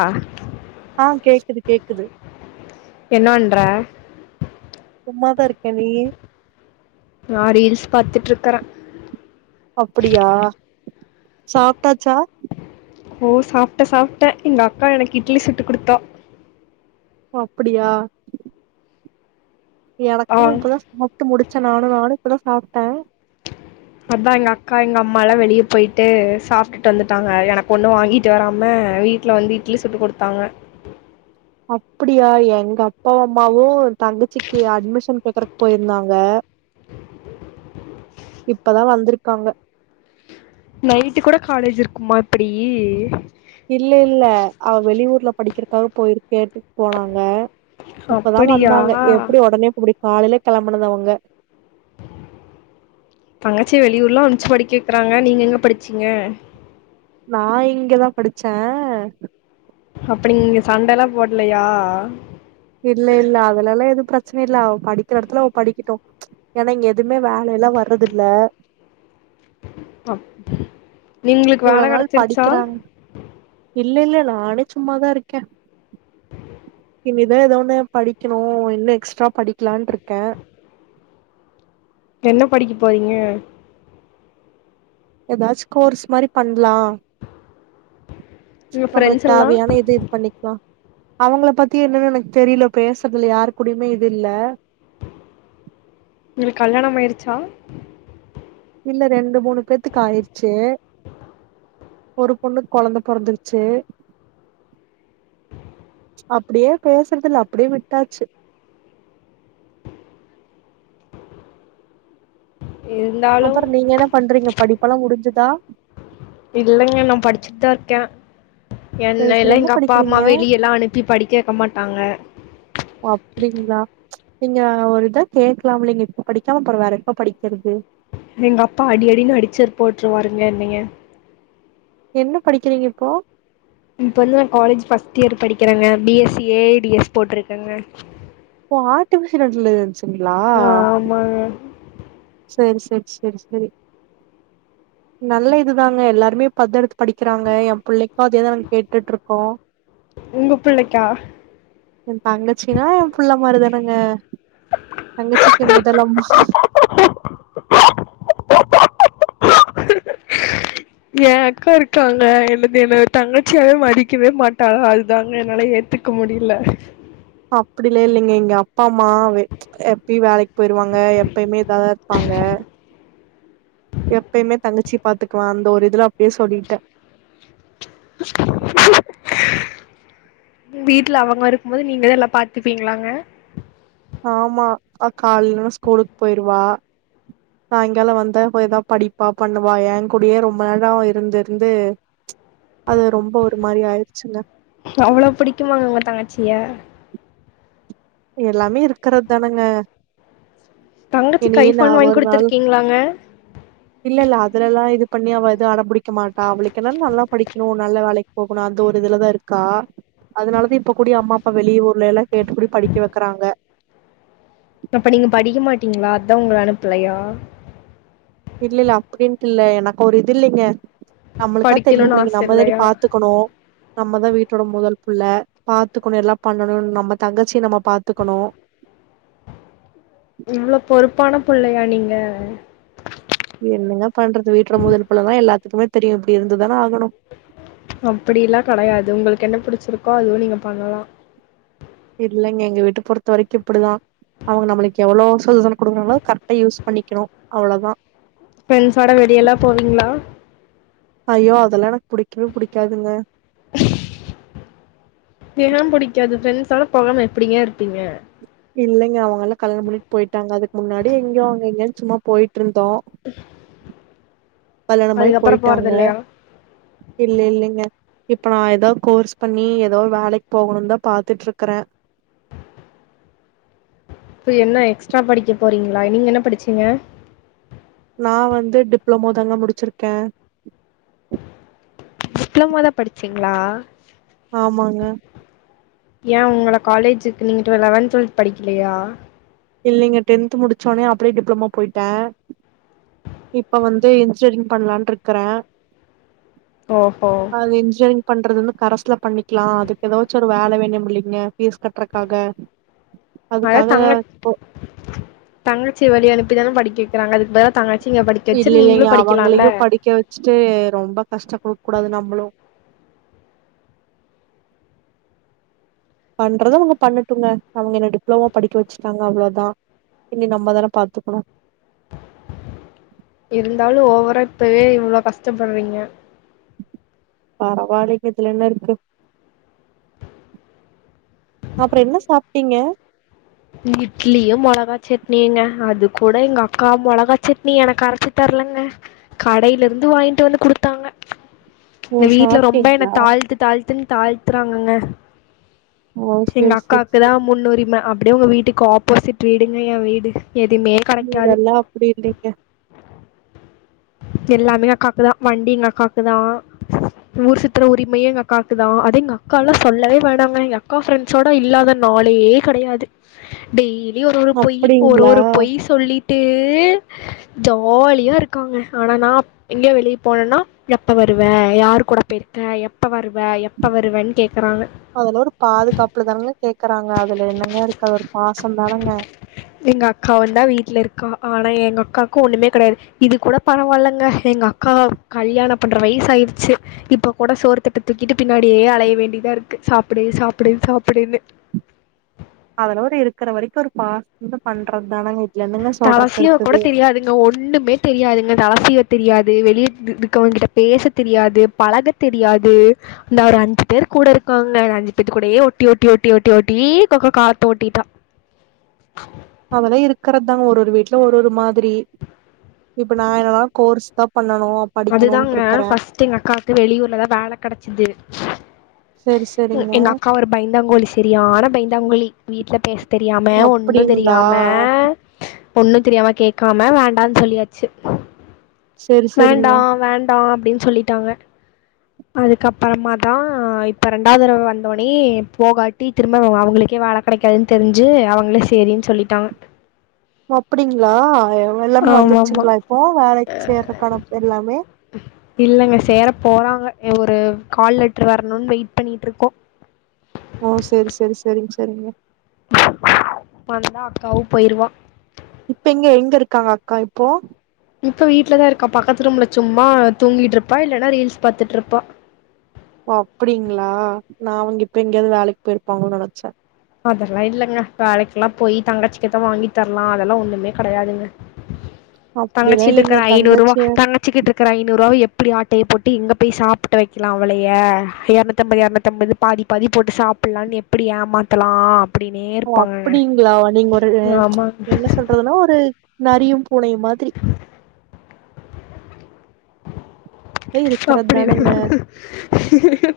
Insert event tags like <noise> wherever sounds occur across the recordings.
அ ஆ கேக்குது கேக்குது என்ன வண்ற சும்மா தா இருக்கே நீயி நான் ரீல்ஸ் பாத்துட்டுருக்குற அப்புடியா சாப்ட்டாச்சா ஓ சாப்ட்ட சாப்ட்ட எங்க அக்கா எனக்கு இட்லி சுட்டு குடுத்தா ஒ அப்புடியா ஆ எனக்கு இப்பதா சாப்ட்டு முடிச் ச நானு நானு இப்பதா சாப்ட்ட அதா எங்க அக்கா எங்க அம்மாலா வெளிய போயிட்டு சாப்பிட்டுட்டு வந்துட்டாங்க எனக் ஒன்னு வாங்கிட்டு வராம வீட்ல வந்து இட்லி சுட்டு குடுத்தாங்க அப்புடியா எங்க அப்பாவு அம்மாவு தங்கச்சிக்கு அட்மிஷன் கேக்கறக்கு போயிருந்தாங்க இப்பதா வந்துருக்காங்க நைட்டு கூட காலேஜ் இருக்குமா இப்புடி இல்ல இல்ல அவ வெளியூர்ல படிக்கிறக்காக போயிருக்கேட்டு போனாங்க இப்பதா அப்படியா வந்தாங்க எப்டி ஒடனே புடிக் காலைல கிளம்புனது அவுங்க தங்கச்சி வெளியூர்லா அம்ச்சு படிக்க வக்றாங்க நீங்க எங்க படிச்சீங்க நா இங்கதா படிச்சே அப்டி நீங்க சண்டைல்லா போட்லயா இல்ல இல்ல அதுலல்லா எது ப்ர ரச்சின இல்ல அவ படிக்கிற எடத்துல அவ படிக்கிட்டு ஏன்னா இங்க எதுவுமே வேல எல்லா வர்றது இல்ல அப் நீங்களுக்கு வேல நாள் கெடச்சிருச்சா படிக்கிறாங்க இல்ல இல்ல நானே சும்மாதா இருக்கே இனிதா ஏதோண்ணே படிக்கணு இன்னு எக்ஸ்ட்ரா படிக்கலான்ருக்க என்ன படிக்க போறீங்க ஏதாச்சு கோர்ஸ் மாரி பண்ணலா உங்க நம்மளுக்கு ஃப்ரெண்ட்ஸ் எல்லா தேவையான இது இது பண்ணிக்கலா அவங்கள பத்தி என்னன்னு எனக்கு தெரியல பேசுறதுல யாருக்குடியுமே இது இல்ல உங்களுக்கு கல்யாணம் ஆயிருச்சா இல்ல ரெண்டு மூணு பேத்துக்கு ஆயிருச்சு ஒரு பொண்ணு கொழந்த பொறந்துருச்சு அப்புடியே பேசுறதுல அப்டியே விட்டாச்சு இருந்தாலும் அப்புற நீங்க என்ன பண்றீங்க படிப்பல்லா முடிஞ்சு தா இல்லங்க நானபடிச்சுட்டு தா இருக்கே சரி என்ன் சரி எல்லா என்ன எங்க அப்பா அம்மா படிக்கிறீங்க வெளிய எல்லாம் அனுப்பி படிக்க வக்க மாட்டாங்க அப்டிங்களா நீங்க ஒரு இதா கேட்கலாம்லைங்க இப்ப படிக்காம அப்பற வேற எப்போ படிக்கிறது எங்க அப்பா அடி அடினு அடிச்சர் போட்டுருவாருங்க என்னய என்ன படிக்கிறீங்க இப்போ இப்ப வந்து நா காலேஜ் ஃபஸ்ட் இயர் படிக்கிறேங்க பிஎஸ்சி ஏ ஏ டிஎஸ் போட்டிருக்கேங்க இது ஆர்டிபிஷியல் இன்ட்டலிஜன்ஸ் அ ஆமாங்க சேரி சேரி சேரி செரி நல்ல இதுதாங்க எல்லாருமே இப்ப அதா எடுத்து படிக்கிறாங்க எ பிள்ளை அத கேட்டுட்டு இருக்கோ உங்க பிள்ளைக்கா என் தங்கச்சின்னா என் புள்ள மாரிதான தங்கச்சிக்கு முதலம்மா ஏ அக்கா இருக்காங்க என்னது என்ன தங்கச்சியாவே மதிக்கவே மாட்டாங்கா அதுதாங்க என்னால ஏத்துக்க முடில அப்படிலால்லைங்க எங்கப் பாமா வெ எப்பயூ வேலைக்கு போயிருவாங்க எப்பயுமே இதாதா இருப்பாங்க எப்பயுமே தங்கச்சி பாத்துக்குவா அந்த ஒரு இதுல தே சொல்லிட்டே வீட்ல அவுங்க இருக்கும்போது நீங்கதா எல்லா பாத்துப்பீங்களாங்க ஆமா அ காலைலன்னா ஸ்கூலுக் போயிருவா சாய்ங்காலோ வந்தா ஏதா படிப்பா பண்ணுவா ஏங் கூடயே ரொம்ப அழகா இருந்திருந்து அவ்ளோ புடிக்குமாங்க உங்க தங்கச்சிய எல்லாமே இருக்றத் தானேங்க இனி தங்கச்சிக்கு நா ஐஃபோன் வாங்கி ஒரு நாள் குடுத்துருக்கீங்களாங்க இல்லல்ல அதுலல்லா இது பண்ணி அவ எது அடம்பிடிக்க மாட்டா அவளுக்கு என்ன நல்லா படிக்கணூ நல்ல வேலைக்கு போகணூ அந்த ஒரு இதுலதாருக்கா அதனாலதா இப்ப கூடி அம்மா அப்பா வெளியூர்ல எல்லா கேட்டு குடி அப்ப நீங்க படிக்க மாட்டீங்ளா தா உங்கள அனுப்லயா இல்லல்ல அப்டின்ட்டு இல்ல எனக்கு ஒரு இது இல்லைங்க நம்மளுக்கா படிக்கணுனு தெரியும்லைங்க ஆச நம்மளேனி இல்லையா பாத்துக்கணூ நம்மதா வீட்டோட மொதல் புள்ள பாத்துக்கணூ எல்லா பண்ணணூனு நம்ம தங்கச்சி நம்ம பாத்துக்கணூ இவ்ளோ பொறுப்பான புள்ளையா நீங்க என்னங்க பண்றது வீட்ல மொதல் புள்ள தா எல்லாத் திப்பவே தெரியூ இப்டி இருந்துர் அப்டில்லா கெடையாது உங்களுக்கு என்ன புடிச் ச்சுருக்கோ அதுவூ நீங்க பண்லா இல்லைங்க எங்க வீட்ட பொறுத்த வரைக்கூ இப்டிதா அவுங்க நம்மளுக்கு எவ்ளோ சூதசனோ குடுக்றாங்களோ கரிக்டா யூஸ் பண்ணிக்கணூ அவ்ளோதா ஃப்ரெண்ட்ஸோட வெளியெல்லா போவீங்ளா ஐயோ அதெல்லா எனக்கு புடிக்கவே புடிக்காதுங்க <inaudible> <unintelligible> பிடிக்காது ப்ரெண்ட்ஸோட போகாம எப்டிங்கருப்பீங்க இல்லைங்க அவங்கெல்லா கல்யாணம் பண்ணிட் போயிட்டாங்க அதுக்கு முன்னாடி எங்கியோ அவுங்க எங்கியோன் சும்மா போயிட்ருந்தோ <inaudible> கல்யாணமாயி அதுக்கப்புற போறது போயிட்டாங்க இல்லையா இல்லல்லேங்க இப்ப நா ஏதா கோர்ஸ் பண்ணி ஏதோ வேலைக்கு போகணூந்தா பாத்துட்ருக்றே இப்ப என்ன எக்ஸ்ட்ரா படிக்க போறீங்களா நீங்க என்ன படிச்சீங்க நா வந்து டிப்ளமோ தாங்க முடிச்சிருக்கே டிப்ளோமா தா படிச்சீங்ளா ஆமாங்க ஏ உங்கள காலேஜுக்கு நீங் டுவ லெவன்த் டுவெல்த் படிக்கலையா இல்லைங்க டென்த் முடிச்சோனே அப்டியே டிப்ளமா போயிட்டே இப்ப வந்து இன்ஜினியரிங் பண்ணலான்ட்ருக்றே ஓஹோ பண்றது வந்து கரஸ்ல பண்ணிக்லா அதுக்கு ஏதாச்சு ஒரு வேல வேணூமுலிங்க ஃபீஸ் கட்றக்காக அதா தங்கச் தங்கச்சி வெளிய அனுப்பி தானே படிக்க வக்கிறாங்க அதுக்கு பதிலா தங்க இல்ல இல்லங்க அவங்களையும் படிக்க வச்சுட்டு ரொம்ப கஷ்ட குடு கூடாது நம்மளு பண்றத அவங்க பண்ணட்டுங்க அவங்க என்ன டிப்ளமோ படிக்க வச்சுட்டாங்க அவ்வளதா இனி நம்மதான பாத்துக்கணு இருந்தாலும் ஓவரா இப்பவே இவ்ளோ கஷ்டப்படுறீங்க பரவாலங்க இதுல என்ன இருக்கு அப்புறம் என்ன சாப்ட்டீங்க இட்லியும் மொளகா சட்னிங்க அது கூட எங்க அக்கா மொளகா சட்னி எனக்கு அரைச்சி தரலங்க கடையில இருந்து வாங்கிட்டு வந்து குடுத்தாங்க இந்த ஓ வீட்ல ரொம்ப என்ன சாப்ட்டீங்களா தாழ்த்து தாழ்த்துன் தாழ்த்துறாங்கங்க ஓ எங்க செரி செரி அக்காக்குதா செரி முன்னுரிம உங்க வீட்டுக்கு ஆப்போசிட் வீடுங்க ஏ வீடு எதுவுமே கெடைக்காது வீடெல்லா அப்டி இல்லங்க எல்லாமே அக்காக்குதா வண்டி எங்க அக்காக்குதா ஊர் சுத்துற உரிமையு எங்க அக்காக்குதா அது எங்க அக்கால்லா சொல்லவே வேண்டாங்க எங்க அக்கா ஃப்ரெண்ட்ஸோட இல்லாத நாளே கெடையாது டெய்லி ஒரு ஒரு பொய் ஒரு அப்டிங்களா ஒரு பொய் சொல்லிட்டு ஜாலியா இருக்காங்க ஆனா நா எங்கய வெளியே போனேன்னா எப்ப வருவ யார் கூட போயிருக்க எப்ப வருவ எப்ப வருவன்னு கேக் அதுல ஒரு பாதுகாப்புல தானங்க கேக்குறாங்க அதுல என்னங்க இருக்கு ஒரு பாசம் தானுங்க எங்க அக்காவுந்தா வீட்ல இருக்கா ஆனா எங்க அக்காக்கு ஒண்ணுமே கெடையாது இது கூட பரவால்லைங்க எங்க அக்கா கல்யாண பண்ற வயசு ஆயிடுச்சு இப்ப கூட சோர் தட்ட தூக்கிட்டு பின்னாடியே அலைய வேண்டிதா இருக்கு சாப்பிடு சாப்பிடு சாப்பிடுன்னு அதலோ இருக்கிற வரைக்கு ஒரு பாசதுல பண்றது தானுங்க தலசீவ கூட தெரியாதுங்க ஒண்ணுமே தெரியாதுங்க தலசீவ தெரியாது வெளிய இருக்கவங்கிட்ட பேச தெரியாது, பழக தெரியாது. இந்த ஒரு அஞ்சு பேர் கூட இருக்காங்க அஞ்சு பேத்துகூடயே ஒட்டி ஒட்டி ஒட்டி ஒட்டி ஒட்டிக்க காலத்த ஓட்டிட்டா அதெல்லாம் இருக்கிறது தா ஒரு ஒரு வீட்டுல ஒரு ஒரு மாதிரி. இப்ப நான் என்னல்லாம் கோர்ஸ் தான் பண்ண அதுதாங்க ஃபஸ்ட் எங்க அக்காக்கு வெளியூர்லதான் வேலை கெடச்சது. செரி செரிங்க எங்க அக்கா ஒரு பைந்தாங்கோலி சரியானா பைந்தாங்கோலி வீட்டுல பேஸ் தெரியாம ஒன்னும் அப்டிங்களா தெரியாம ஒண்ணும் தெரியாம கேட்காம வேண்டான்னு சொல்லியாச்சு. செரி செரிங்க வேண்டாம் வேண்டாம் அப்படின்னு சொல்லிட்டாங்க. அதுக்கப்பறமா தான் இப்ப ரெண்டாவுதடவ வந்தோனே போகாட்டி திரும்ப அவங்களுக்கே வேல கிடைக்காதுன்னு தெரிஞ்சு அவங்களே சரின்னு சொல்லிட்டாங்க. அப்படிங்களா எல்லாமே ஆமாம் ஆமாம் வந்துருச்சுங்களா இப்போ வேலைக்கு சேர்ரக்கான எல்லாமே இல்லைங்க சேர போகிறாங்க ஒரு கால் லெட்டரு வரணும்னு வெயிட் பண்ணிட்டு இருக்கோம். ஓ சரி சரி சரிங்க சரிங்க. வந்தா அக்காவும் போயிருவா. இப்ப எங்க எங்க இருக்காங்க அக்கா இப்போ. இப்ப வீட்டுலதா இருக்கா பக்கத்து ரூம்ல சும்மா தூங்கிட்டு இருப்பா இல்லன்னா ரீல்ஸ் பாத்துட்டு இருப்பா. அப்படிங்களா நான் அவங்க இப்ப எங்கேயாவது வேலைக்கு போயிருப்பாங்கனு நெனச்சன். அதெல்லாம் இல்லைங்க வேலைக்கெல்லாம் போய் தங்கச்சிக்கதான் வாங்கி தரலாம் அதெல்லாம் ஒண்ணுமே கிடையாதுங்க. அப்டிலா தங்கச்சிகிட்டே இல்லைங்க இருக்கற என் ஐநூரூவா தங்கச்சி தங்கச்சிக்கிட்ட இருக்கற ஐநூறு ரூபா எப் அப்படி ஆட்டையை போட்டு எங்கே போய் சாப்படட வைக்கலாம் அவளைய இரநூத்தம்பது, இரநூத்தம்பது பாதி பாதி போட்டு சாப்பிட்லான்னு எப்படி ஏமா பலாம் ஓ அப்படிங்களா நீங்க ஒரு ஆமாங்க என்ன சொல்றதுன்னா ஒரு நரியும் பூனையும் மாதிரி. இருக்கிறது தானங்க அப்படிதான். <inaudible>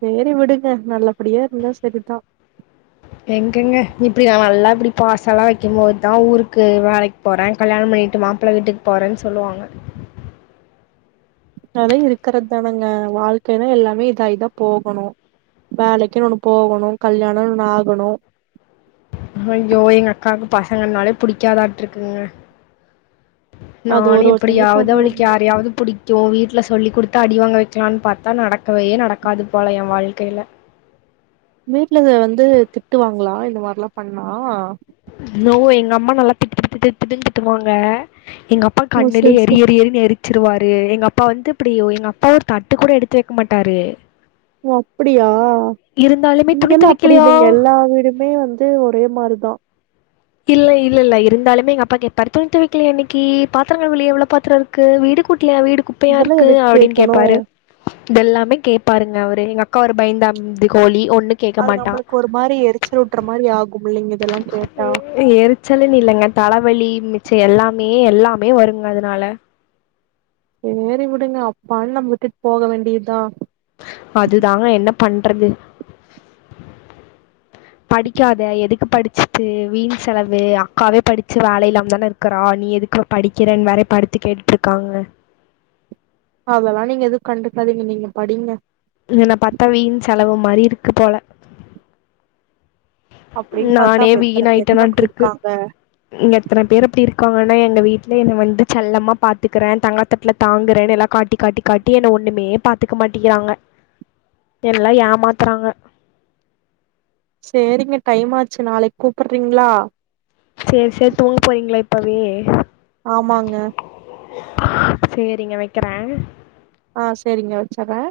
சேரி விடுங்க நல்லபடியா இருந்தா சரிதான். எங்கெங்க இப்படி நான் நல்லா இப்படி பாசமெல்லாம் வைக்கும்போதுதான் ஊருக்கு வேலைக்கு போறேன் கல்யாணம் பண்ணிட்டு மாப்பிளை வீட்டுக்கு போறேன்னு சொல்லுவாங்க. அது இருக்கறதானுங்க வாழ்க்கைனா எல்லாமே இதா இதா போகணும். வேலைக்கு ஒண்ணு போகணும் கல்யாணம் ஒண்ணு ஆகணும். ஐயோ எங்க அக்காவுக்கு பசங்கனாலே புடிக்காதாட்டு இருக்குங்க. அது ஒரு நானும் ஒருத்தவங்களுக்கு எப்படியாவது ஒவ்வொரு அவளுக்கு யாரையாவது புடிக்கும் வீட்டுல சொல்லி குடுத்து அடிவாங்க வைக் இருக்கலான்னு பார்த்தா நடக்கவே நடக்காது போல என் வாழ்க்கையில. வீட்டுலர்ந்து திட்டுவாங்களா இந்த மாதிரில்லாம் பண்ணா. நோ எங்க அம்மா நல்லா திட்டுட்டு திட்டு திட்டுன்னு திட்டுவாங்க. எங்க அப்பா ஓ சரி கண்ணுலயே எரி சரி எரினு எரிச்சிருவாரு. எங்க அப்பா அப்பா வந்து இப்படி ஒ எங்க அப்பாவ ஒரு தட்டு கூட எடுத்து வைக்க மாட்டாரு. ஓ அப்படியா இருந்தாலுமே இங்க துணி எல்லாம் அப்படி துவைக்கலையா இல்லைங்க எல்லா வீடுமே வந்து ஒரு அதே மாதிரிதான். இல்ல இல்ல இல்ல இருந்தாலுமே எங்க அப்பா கேப்பாரு துணி துவைக்கலயா இன்னிக்கி, பாத்திரம் கழுவலயா, இவ்வளவு பாத்திரம் இருக்கு. வீடு கூட்டி ல்லையா வீடு குப்பையா இதெல்லா இருக்கு எதுக்கு அப்படின்னு கேக்கணு கேட்பாரு. இதெல்லாமே கேட்பாருங்க அவரு எங்க அக்கா ஒரு பயந்தாங்கோலி ஒன்ன அது நம்பளுக்கு ஒரு மாரி எரிச்சல் வூட்ற மாரி ஆகும் இல்லெங்க இதெல்லா கேட் எரிச்சலுன்னு இல்லங்க த லவலி மிச்ச எல்லாமே எல்லாமே வருங்க அதனால சேரி விடுங்க அப்பானு நம்ம விட்டுட்டு போக வேண்டியதான் அதுதாங்க என்ன பண்றது படிக்காதே எதுக்கு படிச்சிட்டு வீண் செலவு அக்காவே படிச்சு வேல இல்லாம தானே இருக்கறா நீ எதுக்கு படிக்கிறே வேற இப்படித்து கேட்டுட்ருக்காங்க அதனாலே நீங்க எதுவும் கண்டுக்காதீங்க நீங்க படிங்க என்ன பாத்தா வீண் செலவு மாரி இருக்கு போல அப்டின்னு பாத்தா நானே அப்ப எத்தன பேருங்க வீணாய்ட்டனான்ட்டு அப்டி இருக்கு இருக்காங்க இங்க எத்தன பேர் அப்டி இருக்காங்க ஆனா எங்க வீட்ல என்ன வந்து செல்லமா பாத்துக்கறன் தங்கத்தட்டுல தாங்குறேன் எல்லா காட்டி காட்டி காட்டி என்ன ஒண்ணுமே பாத்துக்க மாட்டிக்கிறாங்க எல்லா ஏமாத்றாங்க சேரிங்க டைம் ஆச்சு நாளைக்கு கூப்பட்றீங்ளா சேரி சேரி தூங்க போறீங்களா இப்பவே ஆமாங்க சேரிங்க வெக்கறேன் ஆஹ் சேரிங்க வெச்சறேன்